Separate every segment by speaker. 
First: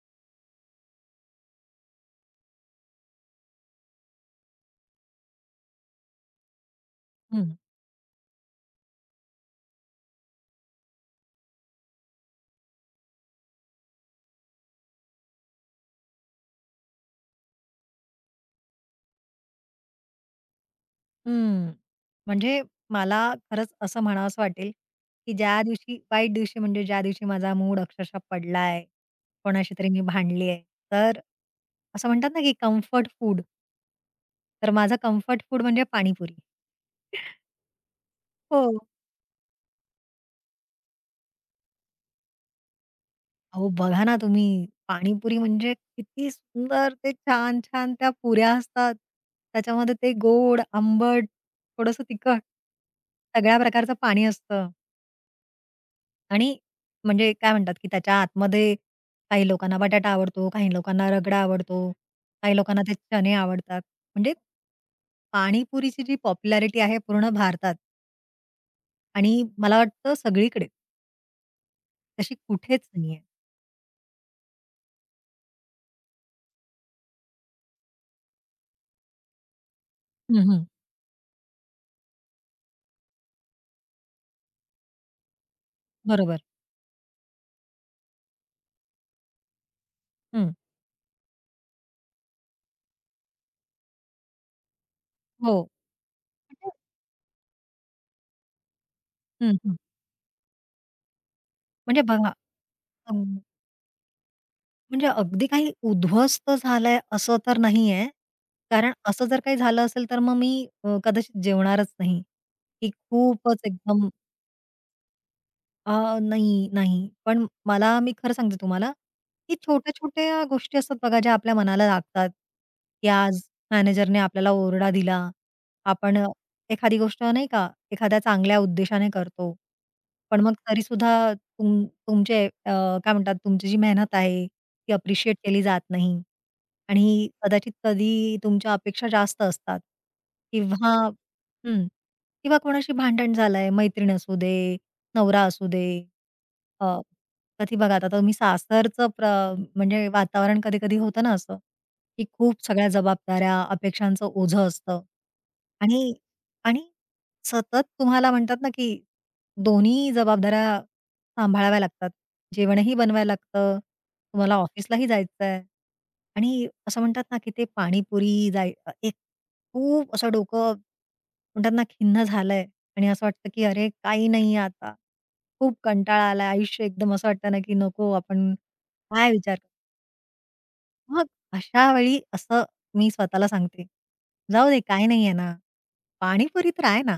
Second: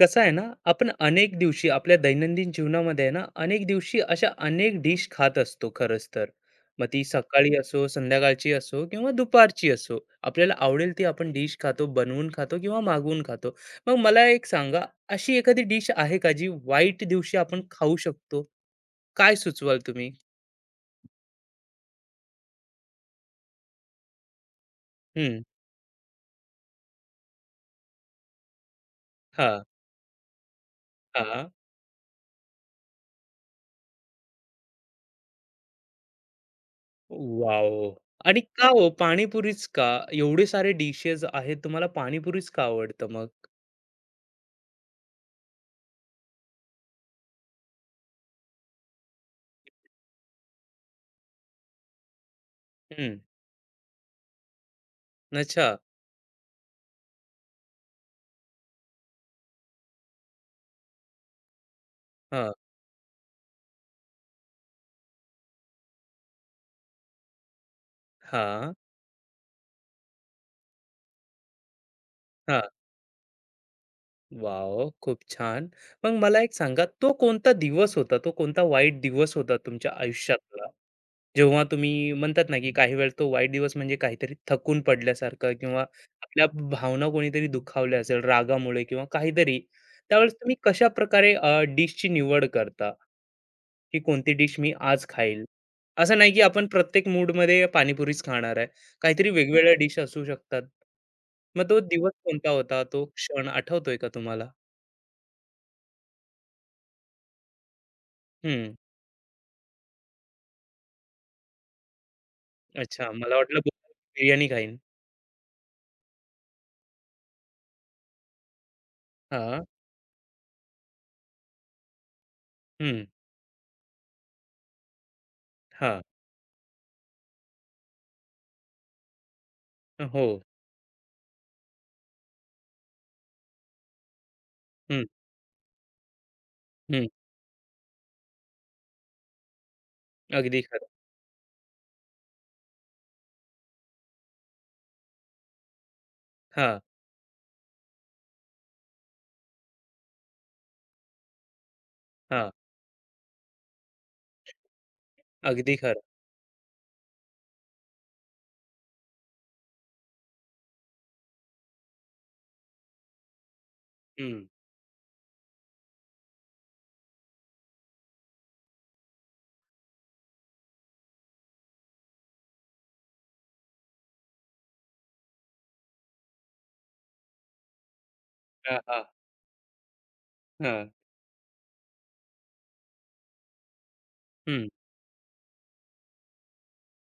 Speaker 1: कसं आहे ना. आपण अनेक दिवशी आपल्या दैनंदिन जीवनामध्ये आहे ना अनेक दिवशी अशा अनेक डिश खात असतो खरंच तर. मग ती सकाळी
Speaker 2: हं,
Speaker 1: असो संध्याकाळची असो किंवा दुपारची असो. आपल्याला आवडेल ती आपण डिश खातो बनवून खातो किंवा मागवून खातो. मग मला एक सांगा, अशी एखादी डिश आहे का जी वाईट दिवशी आपण खाऊ शकतो? काय सुचवाल तुम्ही?
Speaker 2: हं. म्हणजे मला खरंच असं म्हणावसं वाटेल, की
Speaker 1: हम्म.
Speaker 2: ज्या दिवशी वाईट दिवशी म्हणजे ज्या दिवशी माझा मूड अक्षरशः पडलाय,
Speaker 1: हा.
Speaker 2: कोणाशी तरी मी भांडली आहे, तर
Speaker 1: हा.
Speaker 2: असं म्हणतात ना, की कम्फर्ट फूड. तर माझं कम्फर्ट फूड म्हणजे पाणीपुरी.
Speaker 1: वाव. आणि का
Speaker 2: हो.
Speaker 1: हो, पाणीपुरीच का? एवढे सारे डिशेस आहेत, तुम्हाला पाणीपुरीच का आवडतं मग?
Speaker 2: अहो, बघा ना तुम्ही पाणीपुरी म्हणजे किती सुंदर ते छान-छान त्या पुऱ्या असतात. त्याच्यामध्ये ते गोड, आंबट, थोडंसं तिखट,
Speaker 1: हम्म.
Speaker 2: सगळ्या प्रकारचं पाणी असतं.
Speaker 1: अच्छा.
Speaker 2: आणि म्हणजे काय म्हणतात, की त्याच्या आतमध्ये काही लोकांना बटाटा आवडतो, काही लोकांना रगडा आवडतो, काही लोकांना ते चणे आवडतात. म्हणजे पाणीपुरीची जी पॉप्युलॅरिटी आहे पूर्ण भारतात
Speaker 1: हां,
Speaker 2: आणि मला वाटतं सगळीकडे, तशी
Speaker 1: हां.
Speaker 2: कुठेच नाहीये.
Speaker 1: वॉव! खूप छान. मग मला एक सांगा, तो कोणता दिवस होता, तो कोणता वाईट दिवस होता तुमच्या
Speaker 2: हं, हं.
Speaker 1: आयुष्यातला? जेव्हा तुम्ही म्हणतात ना, की काही वेळेस तो वाईट दिवस म्हणजे काहीतरी थकून पडल्यासारखं किंवा
Speaker 2: बरोबर.
Speaker 1: आपल्या भावना कोणीतरी दुखावल्या असेल रागामुळे किंवा काहीतरी, त्यावेळेस
Speaker 2: हं.
Speaker 1: तुम्ही कशाप्रकारे डिशची निवड करता? की कोणती डिश मी आज खाईल?
Speaker 2: हो.
Speaker 1: असं नाही, की आपण
Speaker 2: म्हणजे
Speaker 1: प्रत्येक मूडमध्ये पाणीपुरीच खाणार आहे. काहीतरी
Speaker 2: हं,
Speaker 1: वेगवेगळ्या
Speaker 2: हं.
Speaker 1: डिश असू शकतात. मग तो
Speaker 2: म्हणजे
Speaker 1: दिवस
Speaker 2: बघा,
Speaker 1: कोणता होता? तो
Speaker 2: अ,
Speaker 1: क्षण आठवतोय का तुम्हाला?
Speaker 2: म्हणजे अगदी काही उद्ध्वस्त झालंय असं तर नाहीये.
Speaker 1: हं.
Speaker 2: कारण असं जर काही झालं असेल तर मग मी कदाचित जेवणारच नाही. की
Speaker 1: अच्छा, मला
Speaker 2: खूपच
Speaker 1: वाटलं बोलणार
Speaker 2: एकदम.
Speaker 1: बिर्याणी खाईन.
Speaker 2: अ, नाही, नाही. पण मला मी खरं सांगते तुम्हाला, की
Speaker 1: हां.
Speaker 2: छोट्या-छोट्या गोष्टी असतात बघा, ज्या आपल्या मनाला लागतात,
Speaker 1: हं.
Speaker 2: की आज मॅनेजरने आपल्याला ओरडा दिला.
Speaker 1: हां.
Speaker 2: आपण एखादी गोष्ट नाही का, एखाद्या चांगल्या उद्देशाने करतो.
Speaker 1: हो.
Speaker 2: पण मग तरीसुद्धा तुमचे काय म्हणतात, तुमची जी मेहनत आहे, ती
Speaker 1: हं,
Speaker 2: अप्रिशिएट केली जात नाही.
Speaker 1: हं.
Speaker 2: आणि कदाचित कधी तुमच्या अपेक्षा जास्त असतात
Speaker 1: अगदी खरं.
Speaker 2: किंवा. हं. किंवा कोणाशी भांडण झालंय, मैत्रीण असू दे, नवरा असू दे,
Speaker 1: हां,
Speaker 2: अ, कधी बघा आता तुम्ही सासरचं म्हणजे वातावरण कधी-कधी होतं ना असं, की
Speaker 1: हां.
Speaker 2: खूप सगळ्या जबाबदाऱ्या, अपेक्षांचं ओझं असतं.
Speaker 1: अगदी खरं.
Speaker 2: आणि आणि सतत तुम्हाला म्हणतात ना, की दोन्ही जबाबदाऱ्या सांभाळाव्या लागतात. जेवणही बनवायला लागतं,
Speaker 1: हं.
Speaker 2: तुम्हाला ऑफिसलाही जायचं आहे. आणि असं म्हणतात ना, की ते पाणीपुरी जाय एक खूप असं डोकं म्हणतात ना खिन्न झालंय. आणि असं वाटतं की अरे काही नाहीये आता. खूप कंटाळा आला. आयुष्य एकदम असं वाटतं ना की नको आपण
Speaker 1: हां, हां.
Speaker 2: काय विचार करू?
Speaker 1: हां.
Speaker 2: मग अशा वेळी असं मी स्वतःला सांगते,
Speaker 1: हं.
Speaker 2: "जाऊ दे काही नाहीये ना, पाणीपुरी तर आहे ना."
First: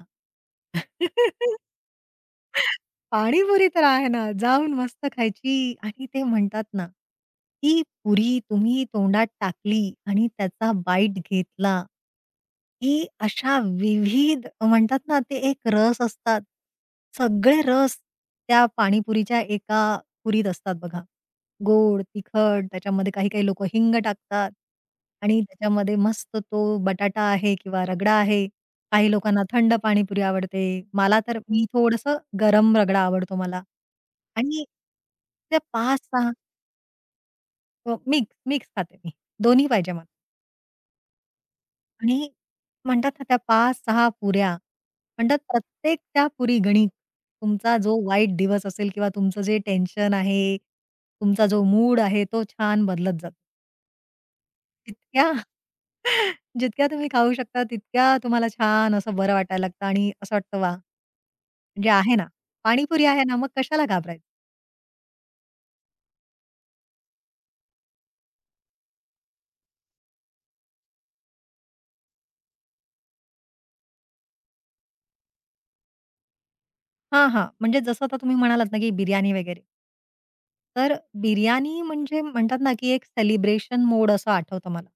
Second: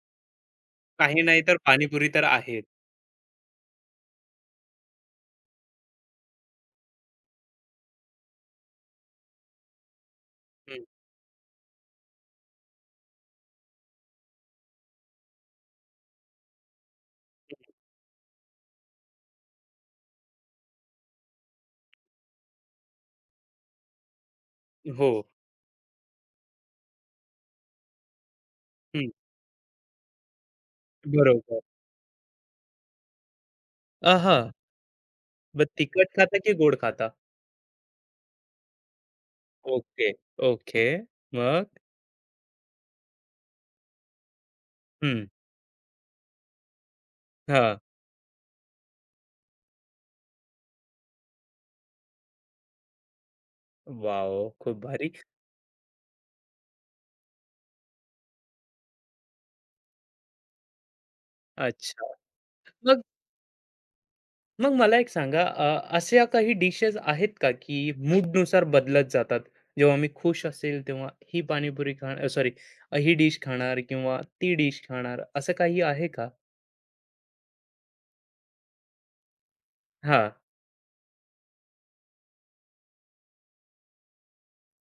Speaker 1: काही नाही तर पाणीपुरी तर आहेच.
Speaker 2: पाणीपुरी तर आहे ना, जाऊन मस्त खायची आणि ते म्हणतात ना, की पुरी तुम्ही तोंडात टाकली आणि त्याचा
Speaker 1: हं.
Speaker 2: बाईट घेतला, की अशा विविध म्हणतात ना, ते एक रस असतात. सगळे रस त्या पाणीपुरीच्या एका पुरीत असतात बघा. गोड, तिखट, त्याच्यामध्ये काही-काही लोकं हिंग टाकतात
Speaker 1: हो.
Speaker 2: आणि त्याच्यामध्ये मस्त तो बटाटा आहे किंवा रगडा आहे.
Speaker 1: हं.
Speaker 2: काही लोकांना थंड पाणीपुरी आवडते. मला तर
Speaker 1: बरोबर.
Speaker 2: मी थोडंसं गरम रगडा आवडतो मला.
Speaker 1: हां.
Speaker 2: आणि त्या 5
Speaker 1: तिखट
Speaker 2: सहा,
Speaker 1: खाता की गोड खाता?
Speaker 2: मिक्स खाते मी. दोन्ही पाहिजे
Speaker 1: ओके,
Speaker 2: मला.
Speaker 1: ओके. मग?
Speaker 2: आणि म्हणतात ना त्या 5 सहा पुऱ्या
Speaker 1: हं.
Speaker 2: म्हणतात प्रत्येक त्या पुरी गणित. तुमचा
Speaker 1: हां.
Speaker 2: जो वाईट दिवस असेल किंवा तुमचं जे टेन्शन आहे, तुमचा जो मूड आहे तो छान बदलत जातो.
Speaker 1: वॉव! खूप भारी.
Speaker 2: जितक्या जितक्या तुम्ही खाऊ शकता तितक्या तुम्हाला छान असं बरं वाटायला लागतं आणि असं वाटतं वाह! म्हणजे
Speaker 1: अच्छा.
Speaker 2: आहे ना,
Speaker 1: मग
Speaker 2: पाणीपुरी आहे ना, मग कशाला घाबरायचं?
Speaker 1: मग मला एक सांगा, अशा काही डिशेस आहेत का की मूडनुसार बदलत जातात? जेव्हा मी खुश असेल तेव्हा ही पाणीपुरी खाणार सॉरी ही डिश खाणार किंवा ती डिश खाणार असं काही आहे का?
Speaker 2: हां, हां. म्हणजे जसं आता तुम्ही म्हणालात ना, की बिर्याणी वगैरे.
Speaker 1: हां.
Speaker 2: तर बिर्याणी म्हणजे म्हणतात ना, की एक सेलिब्रेशन मोड असं आठवतं मला,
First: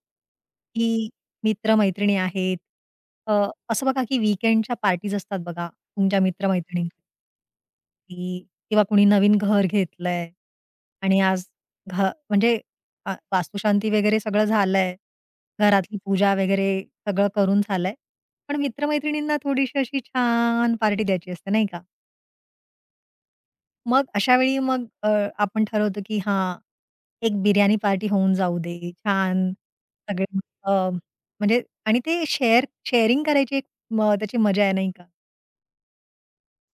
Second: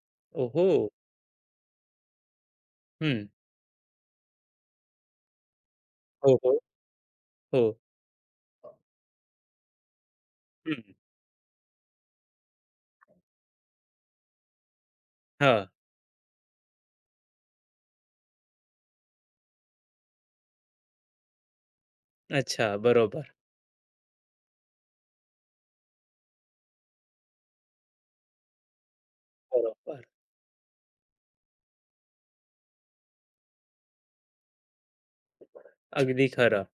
Speaker 1: ओहो!
Speaker 2: की मित्र-मैत्रिणी आहेत.
Speaker 1: हं.
Speaker 2: अ, असं बघा, की वीकेंडच्या पार्टीज असतात बघा तुमच्या
Speaker 1: हो,
Speaker 2: मित्र
Speaker 1: हो. हो.
Speaker 2: की किंवा कुणी नवीन घर घेतलंय
Speaker 1: हं.
Speaker 2: आणि आज घ म्हणजे वास्तुशांती वगैरे सगळं झालंय.
Speaker 1: हां.
Speaker 2: घरातली पूजा वगैरे सगळं करून झालंय. पण मित्र-मैत्रिणींना थोडीशी अशी छान पार्टी द्यायची असते, नाही का?
Speaker 1: अच्छा. बरोबर,
Speaker 2: मग अशा वेळी मग आपण ठरवतो की हां, एक बिर्याणी पार्टी होऊन जाऊ दे. छान
Speaker 1: बरोबर.
Speaker 2: सगळे अ, म्हणजे आणि ते शेअरिंग करायची एक त्याची मजा आहे, नाही का?
Speaker 1: अगदी खरं.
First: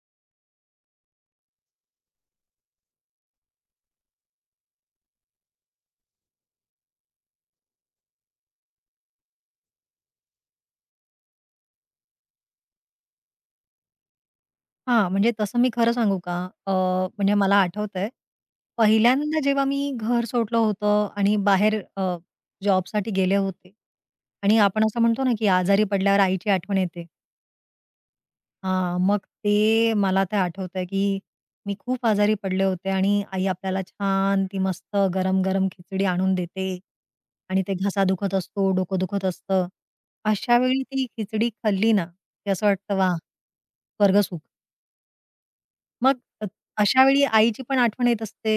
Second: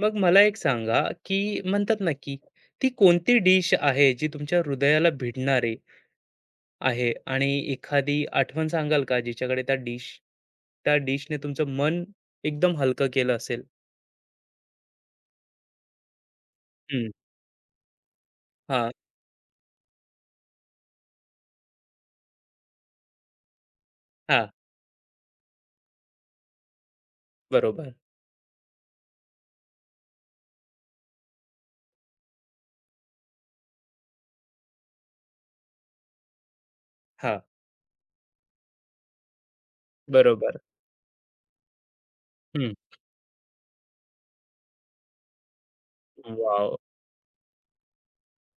Speaker 1: मग मला एक सांगा, की म्हणतात ना, की ती कोणती डिश आहे जी तुमच्या हृदयाला भिडणारी आहे? आणि एखादी आठवण सांगाल का, जिच्याकडे त्या डिशने तुमचं मन एकदम हलकं केलं असेल?
Speaker 2: हां, म्हणजे तसं मी खरं सांगू का?
Speaker 1: हं.
Speaker 2: म्हणजे मला आठवतंय,
Speaker 1: हां,
Speaker 2: पहिल्यांदा जेव्हा मी घर सोडलं होतं आणि बाहेर जॉबसाठी गेले होते
Speaker 1: हां.
Speaker 2: आणि आपण असं म्हणतो ना, की आजारी पडल्यावर आईची आठवण येते.
Speaker 1: बरोबर.
Speaker 2: हां, मग ते मला ते आठवतंय, की मी खूप आजारी पडले होते आणि आई आपल्याला छान ती मस्त गरम-गरम खिचडी आणून देते
Speaker 1: हां,
Speaker 2: आणि ते घसा दुखत असतो, डोकं दुखत असतं.
Speaker 1: बरोबर.
Speaker 2: अशा वेळी ती खिचडी खाल्ली ना, की असं
Speaker 1: हं.
Speaker 2: वाटतं वाह! स्वर्गसुख. मग
Speaker 1: वॉव!
Speaker 2: अशा वेळी आईची पण आठवण येत असते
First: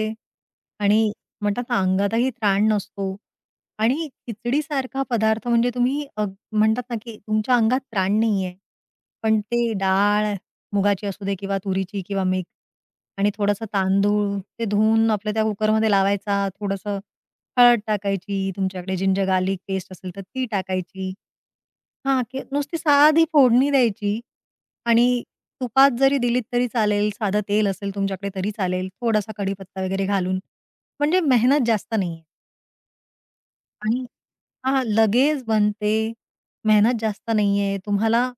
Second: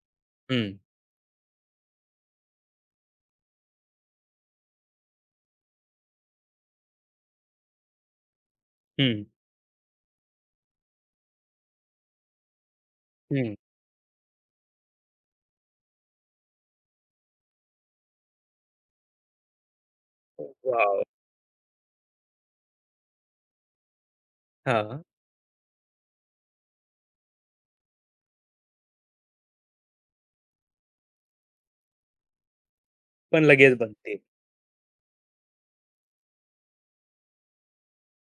Speaker 1: हं,
Speaker 2: आणि म्हणतात ना, अंगातही त्राण नसतो आणि खिचडीसारखा पदार्थ म्हणजे तुम्ही म्हणतात ना, की तुमच्या अंगात त्राण नाहीये,
Speaker 1: हं,
Speaker 2: पण ते डाळ मुगाची असू दे किंवा तुरीची किंवा मिक्स आणि
Speaker 1: हं.
Speaker 2: थोडंसं तांदूळ ते धुवून आपल्या त्या कुकरमध्ये लावायचा, थोडंसं हळद टाकायची, तुमच्याकडे जिंजर गार्लिक पेस्ट असेल तर ती
Speaker 1: वॉव!
Speaker 2: टाकायची. हां, की नुसती साधी फोडणी द्यायची.
Speaker 1: हां.
Speaker 2: आणि तुपात जरी दिलीत तरी चालेल, साधं तेल असेल तुमच्याकडे तरी चालेल, थोडासा कढीपत्ता वगैरे घालून. म्हणजे मेहनत जास्त नाहीये
Speaker 1: पण लगेच
Speaker 2: आणि
Speaker 1: बनते.
Speaker 2: हां, लगेच बनते, मेहनत जास्त नाहीये. तुम्हाला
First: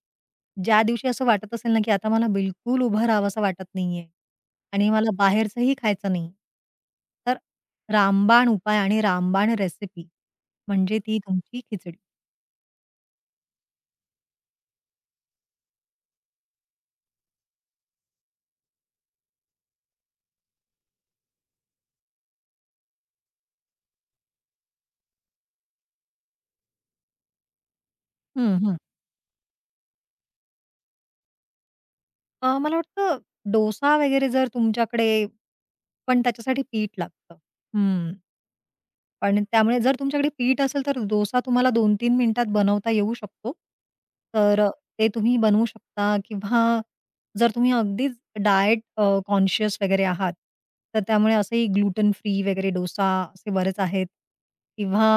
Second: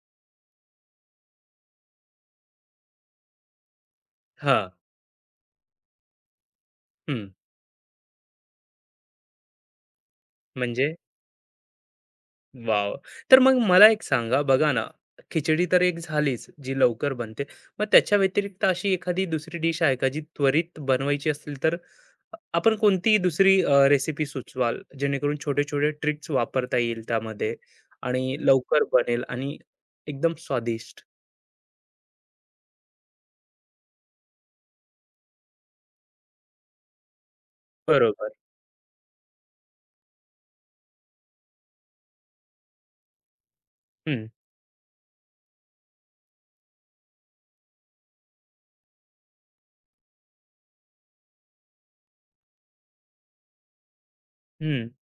Speaker 2: ज्या दिवशी असं वाटत असेल ना, की आता मला बिलकुल उभं राहावसं वाटत नाहीये
Speaker 1: हां.
Speaker 2: आणि मला बाहेरचंही खायचं नाही.
Speaker 1: हं.
Speaker 2: तर रामबाण उपाय आणि रामबाण रेसिपी
Speaker 1: म्हणजे?
Speaker 2: म्हणजे ती तुमची खिचडी.
Speaker 1: वाव! तर मग मला एक सांगा, बघा ना, खिचडी तर एक झालीच, जी लवकर बनते. मग त्याच्या व्यतिरिक्त अशी एखादी दुसरी डिश आहे का, जी त्वरित बनवायची असेल तर आपण कोणती दुसरी रेसिपी सुचवाल, जेणेकरून छोटे-छोटे ट्रिक्स वापरता येईल त्यामध्ये आणि
Speaker 2: हं, हं.
Speaker 1: लवकर बनेल आणि एकदम स्वादिष्ट?
Speaker 2: मला वाटतं डोसा वगैरे जर तुमच्याकडे पण त्याच्यासाठी पीठ लागतं. हं.
Speaker 1: बरोबर.
Speaker 2: पण त्यामुळे जर तुमच्याकडे पीठ असेल, तर डोसा तुम्हाला 2-3 मिनिटात बनवता येऊ शकतो.
Speaker 1: हं,
Speaker 2: तर ते तुम्ही बनवू शकता किंवा जर तुम्ही अगदीच डायट कॉन्शियस वगैरे आहात, तर त्यामुळे असेही ग्लूटन फ्री वगैरे डोसा असे बरेच आहेत
Speaker 1: हं.
Speaker 2: किंवा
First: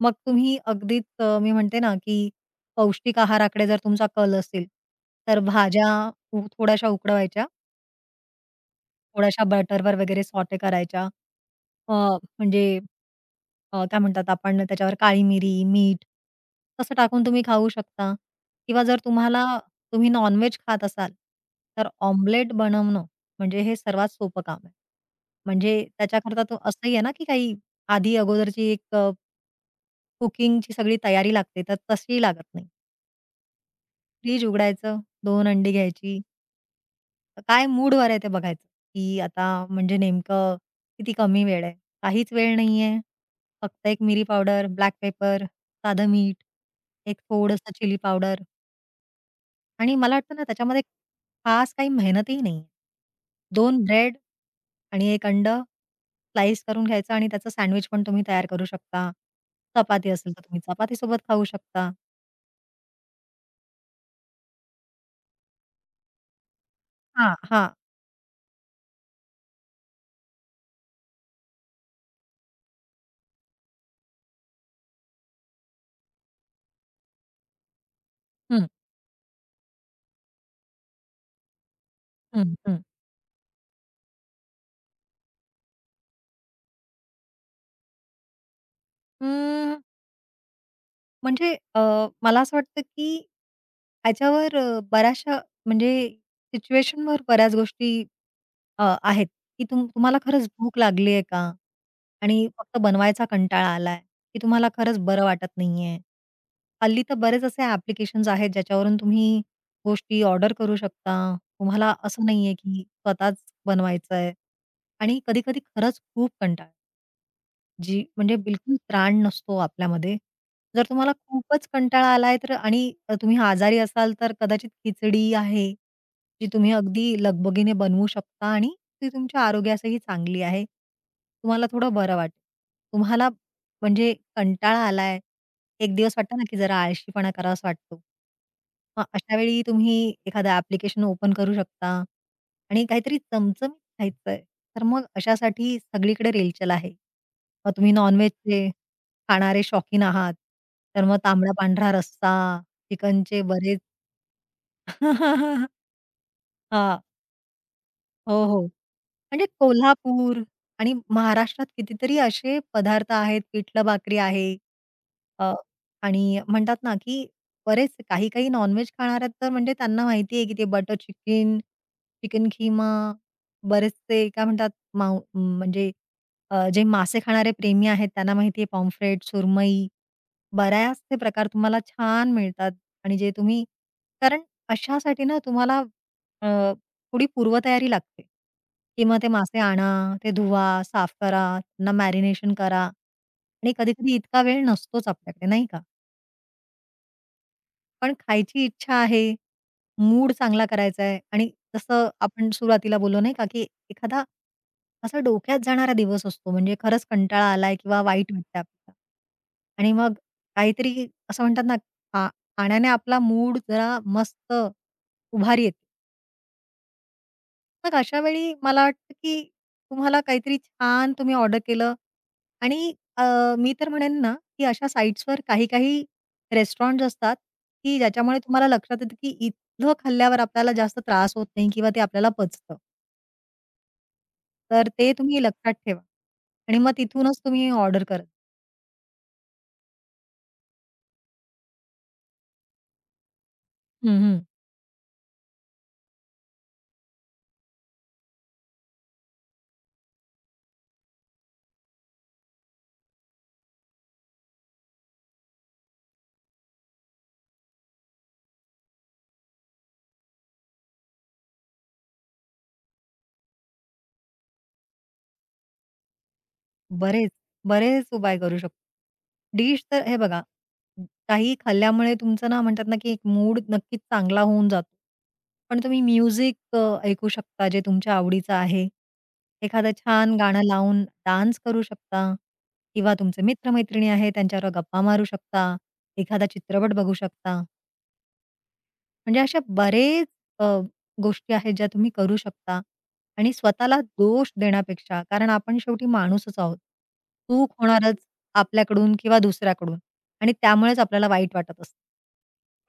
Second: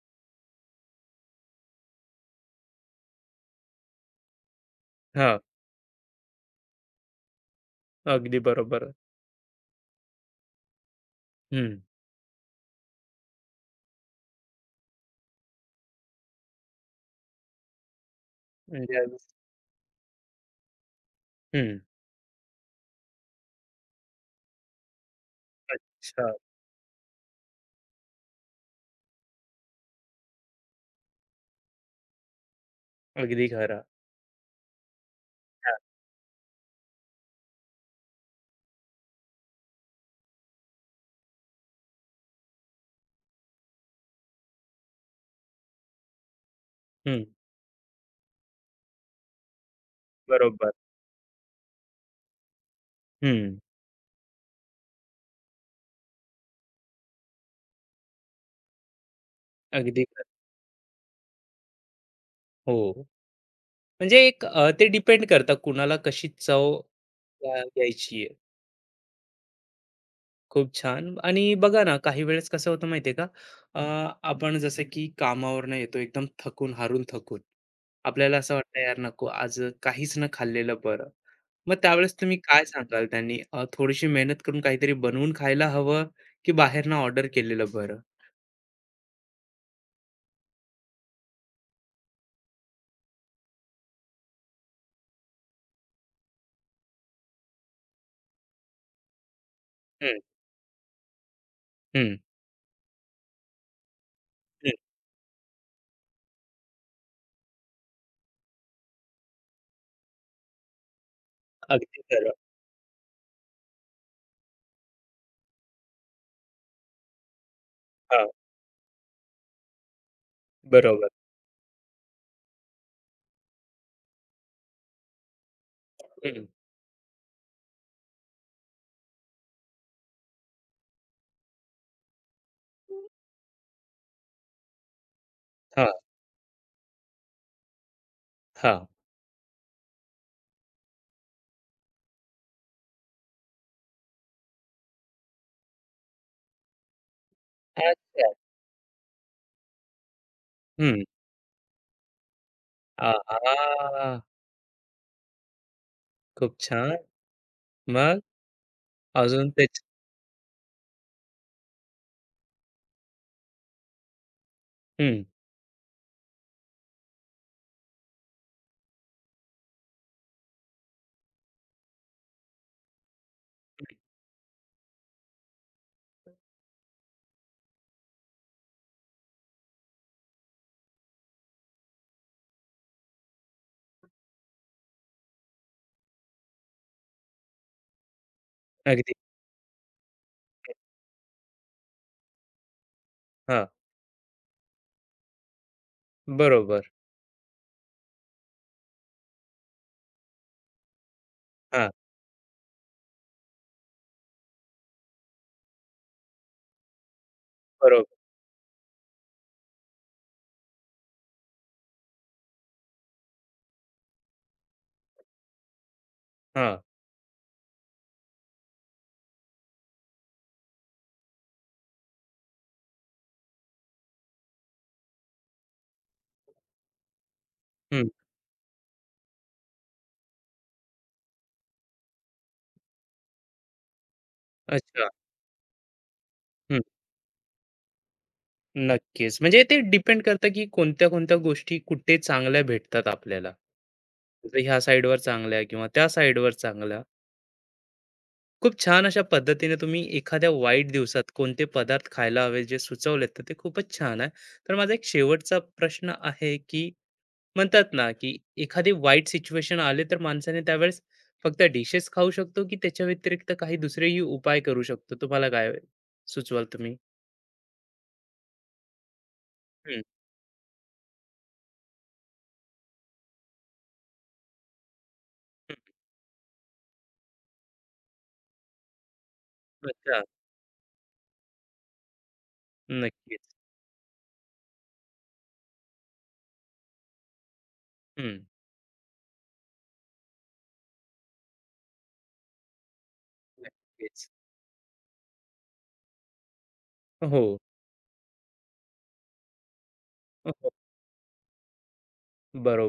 Speaker 2: मग तुम्ही अगदीच मी म्हणते ना, की पौष्टिक आहाराकडे जर तुमचा कल असेल,
Speaker 1: हां,
Speaker 2: तर भाज्या थोड्याशा उकडवायच्या,
Speaker 1: अगदी बरोबर.
Speaker 2: थोड्याशा बटरवर वगैरे सॉटे करायच्या.
Speaker 1: हं,
Speaker 2: अ, म्हणजे काय म्हणतात आपण त्याच्यावर काळी मिरी, मीठ तसं टाकून तुम्ही खाऊ शकता किंवा
Speaker 1: म्हणजे
Speaker 2: जर
Speaker 1: अगदी.
Speaker 2: तुम्हाला तुम्ही नॉन-व्हेज खात असाल,
Speaker 1: हं.
Speaker 2: तर ऑमलेट बनवणं म्हणजे हे सर्वात सोपं काम आहे. म्हणजे
Speaker 1: अच्छा,
Speaker 2: त्याच्याकरता तो असंही आहे ना, की काही आधी अगोदरची एक कुकिंगची सगळी तयारी लागते, तर तशी लागत नाही.
Speaker 1: अगदी खरं.
Speaker 2: फ्रिज उघडायचं, 2 अंडी
Speaker 1: हां,
Speaker 2: घ्यायची, काय मूडवर आहे ते बघायचं, की आता म्हणजे नेमकं किती कमी वेळ आहे. काहीच वेळ नाहीये. फक्त एक मिरी पावडर, ब्लॅक पेपर, साधं मीठ, एक
Speaker 1: हं.
Speaker 2: थोडंसं चिली पावडर आणि मला वाटतं ना
Speaker 1: बरोबर.
Speaker 2: त्याच्यामध्ये खास काही मेहनतही नाहीये.
Speaker 1: हं,
Speaker 2: दोन ब्रेड आणि एक अंड़, स्लाइस करून घ्यायचं आणि त्याचं सँडविच पण तुम्ही तयार करू शकता.
Speaker 1: अगदी
Speaker 2: चपाती असेल
Speaker 1: खरं.
Speaker 2: तर तुम्ही चपातीसोबत खाऊ शकता.
Speaker 1: हो. म्हणजे एक ते डिपेंड करतं कुणाला कशी चव
Speaker 2: हां, हां.
Speaker 1: द्यायची आहे. खूप छान. आणि बघा ना, काही वेळेस कसं होतं माहिती आहे का? अ, आपण जसं की कामावरनं येतो एकदम थकून हारून थकून, आपल्याला असं
Speaker 2: हं,
Speaker 1: वाटतं यार नको आज काहीच न खाल्लेलं बरं. मग त्यावेळेस तुम्ही
Speaker 2: हं,
Speaker 1: काय
Speaker 2: हं.
Speaker 1: सांगाल, त्यांनी थोडीशी मेहनत करून काहीतरी बनवून खायला हवं की बाहेरनं ऑर्डर केलेलं बरं?
Speaker 2: म्हणजे मला असं वाटतं, की ह्याच्यावर बऱ्याचशा म्हणजे सिच्युएशनवर बऱ्याच गोष्टी आहेत, की तुम
Speaker 1: हम्म,
Speaker 2: तुम्हाला खरंच भूक लागली आहे का?
Speaker 1: हम्म,
Speaker 2: आणि फक्त बनवायचा कंटाळा आलाय, की तुम्हाला
Speaker 1: हम्म,
Speaker 2: खरंच बरं वाटत नाहीये. हल्ली तर बरेच असे ॲप्लिकेशन्स आहेत, ज्याच्यावरून तुम्ही गोष्टी ऑर्डर करू शकता. तुम्हाला
Speaker 1: अगदी
Speaker 2: असं
Speaker 1: खरं.
Speaker 2: नाहीये, की स्वतःच बनवायचंय आणि कधी-कधी खरंच खूप कंटाळा जी
Speaker 1: हा.
Speaker 2: म्हणजे बिलकुल ताण नसतो आपल्यामध्ये. जर
Speaker 1: बरोबर.
Speaker 2: तुम्हाला खूपच कंटाळा आलाय तर आणि तुम्ही आजारी असाल तर कदाचित खिचडी आहे,
Speaker 1: हम्म.
Speaker 2: जी तुम्ही अगदी लगबगीने बनवू शकता आणि ती तुमच्या आरोग्यासही चांगली आहे. तुम्हाला थोडं बरं वाटेल. तुम्हाला म्हणजे कंटाळा आलाय,
Speaker 1: हा.
Speaker 2: एक दिवस वाटतं ना की जरा आळशीपणा करावासा वाटतो.
Speaker 1: हा.
Speaker 2: मग अशा वेळी तुम्ही एखादं ॲप्लिकेशन ओपन करू शकता आणि काहीतरी चमचमीत खायचंय. तर मग अशासाठी सगळीकडे रेलचेल आहे. मग तुम्ही
Speaker 1: अच्छा.
Speaker 2: नॉन-व्हेजचे खाणारे शौकीन आहात,
Speaker 1: हम्म.
Speaker 2: तर मग तांबडा-पांढरा रस्सा, चिकनचे बरेच.
Speaker 1: आहा. खूप छान.
Speaker 2: हां.
Speaker 1: मग
Speaker 2: हो, हो. म्हणजे
Speaker 1: अजून त्याच.
Speaker 2: कोल्हापूर आणि महाराष्ट्रात कितीतरी असे पदार्थ आहेत, पिठलं भाकरी आहे.
Speaker 1: हं,
Speaker 2: अ, आणि म्हणतात ना, की बरेच काही-काही नॉन-व्हेज खाणारे तर म्हणजे त्यांना माहिती आहे, की ते बटर चिकन, चिकन खीमा, बरेचसे काय म्हणतात माऊ म्हणजे जे मासे खाणारे प्रेमी आहेत, त्यांना माहिती आहे पॉम्फ्रेट, सुरमई, बऱ्याचसे प्रकार तुम्हाला छान मिळतात आणि जे तुम्ही कारण अशासाठी ना तुम्हाला थोडी पूर्वतयारी लागते, की
Speaker 1: अगदी.
Speaker 2: मग ते मासे आणा, ते धुवा, साफ करा, त्यांना मॅरिनेशन करा
Speaker 1: हां,
Speaker 2: आणि कधी-कधी इतका वेळ नसतोच आपल्याकडे, नाही का?
Speaker 1: बरोबर.
Speaker 2: पण खायची इच्छा आहे, मूड चांगला करायचा आहे आणि
Speaker 1: हां,
Speaker 2: जसं आपण सुरुवातीला बोललो नाही का, की एखादा असा डोक्यात जाणारा दिवस असतो, म्हणजे खरंच कंटाळा आलाय किंवा
Speaker 1: बरोबर.
Speaker 2: वाईट वाटतंय आपल्याला आणि मग काहीतरी असं म्हणतात ना, खा खाण्याने आपला मूड जरा मस्त उभारी येते.
Speaker 1: हां,
Speaker 2: मग अशा वेळी मला वाटतं, की तुम्हाला काहीतरी छान तुम्ही ऑर्डर केलं आणि मी तर म्हणेन ना, की अशा साइट्सवर काही-काही रेस्टॉरंट्स असतात, की
Speaker 1: हं.
Speaker 2: ज्याच्यामुळे तुम्हाला लक्षात येतं, की इथलं खाल्ल्यावर आपल्याला जास्त त्रास होत नाही किंवा ते आपल्याला पचतं. तर
Speaker 1: अच्छा.
Speaker 2: ते तुम्ही लक्षात ठेवा आणि
Speaker 1: हं,
Speaker 2: मग तिथूनच तुम्ही ऑर्डर करा.
Speaker 1: नक्कीच. म्हणजे ते डिपेंड करतं, की कोणत्या-कोणत्या गोष्टी कुठे चांगल्या भेटतात आपल्याला. जर ह्या साइडवर चांगल्या किंवा त्या साइडवर चांगल्या. खूप छान अशा पद्धतीने तुम्ही एखाद्या वाईट दिवसात कोणते पदार्थ खायला हवे जे सुचवलेत, तर ते खूपच छान आहे. तर माझा एक शेवटचा प्रश्न आहे, की म्हणतात ना की एखादी वाईट सिच्युएशन आले तर माणसाने त्यावेळेस फक्त डिशेस खाऊ शकतो की त्याच्या व्यतिरिक्त काही दुसरेही उपाय करू शकतो? तुम्हाला काय सुचवाल तुम्ही?
Speaker 2: बरेच, बरेच उपाय करू शकतो. डिश
Speaker 1: हम्म,
Speaker 2: तर हे बघा, काही खाल्ल्यामुळे तुमचं ना म्हणतात ना, की एक मूड नक्कीच चांगला होऊन जातो.
Speaker 1: हम्म.
Speaker 2: पण तुम्ही म्युझिक ऐकू शकता जे तुमच्या आवडीचं आहे. एखादं
Speaker 1: अच्छा.
Speaker 2: छान गाणं लावून डान्स करू शकता किंवा तुमचे
Speaker 1: नक्कीच.
Speaker 2: मित्र आहेत त्यांच्यावर गप्पा मारू शकता. एखादा चित्रपट बघू शकता.
Speaker 1: हम्म.
Speaker 2: म्हणजे अशा बरेच अ, गोष्टी आहेत ज्या तुम्ही करू शकता आणि स्वतःला
Speaker 1: नक्कीच.
Speaker 2: दोष देण्यापेक्षा कारण आपण शेवटी माणूसच आहोत.
Speaker 1: हो.
Speaker 2: चूक होणारच आपल्याकडून किंवा दुसऱ्याकडून आणि
Speaker 1: हो,
Speaker 2: त्यामुळेच आपल्याला वाईट वाटत असतं.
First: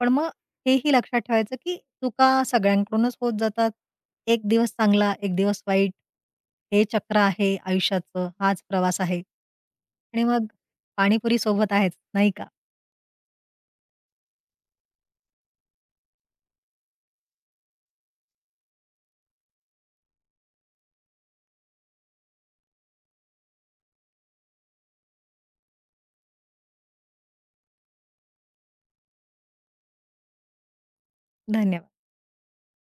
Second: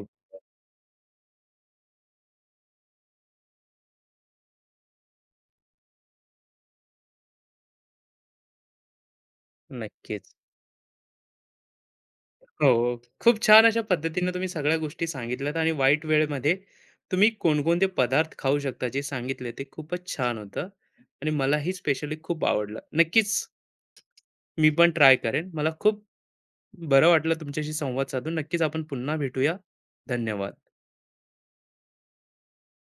Speaker 2: पण मग हेही लक्षात ठेवायचं, की चुका सगळ्यांकडूनच होत जातात. एक दिवस चांगला, एक दिवस वाईट. हे चक्र आहे आयुष्याचं, हाच प्रवास आहे. आणि
Speaker 1: नक्कीच.
Speaker 2: मग पाणीपुरी सोबत आहेच, नाही का?
Speaker 1: हो, हो. खूप छान अशा पद्धतीने तुम्ही सगळ्या गोष्टी सांगितल्यात आणि वाईट वेळेमध्ये तुम्ही कोणकोणते पदार्थ खाऊ शकता जे सांगितले ते खूपच छान होतं. आणि मलाही स्पेशली खूप आवडलं. नक्कीच मी पण ट्राय करेन. मला खूप बरं वाटलं तुमच्याशी संवाद साधून. नक्कीच आपण पुन्हा भेटूया. धन्यवाद.
Speaker 2: धन्यवाद.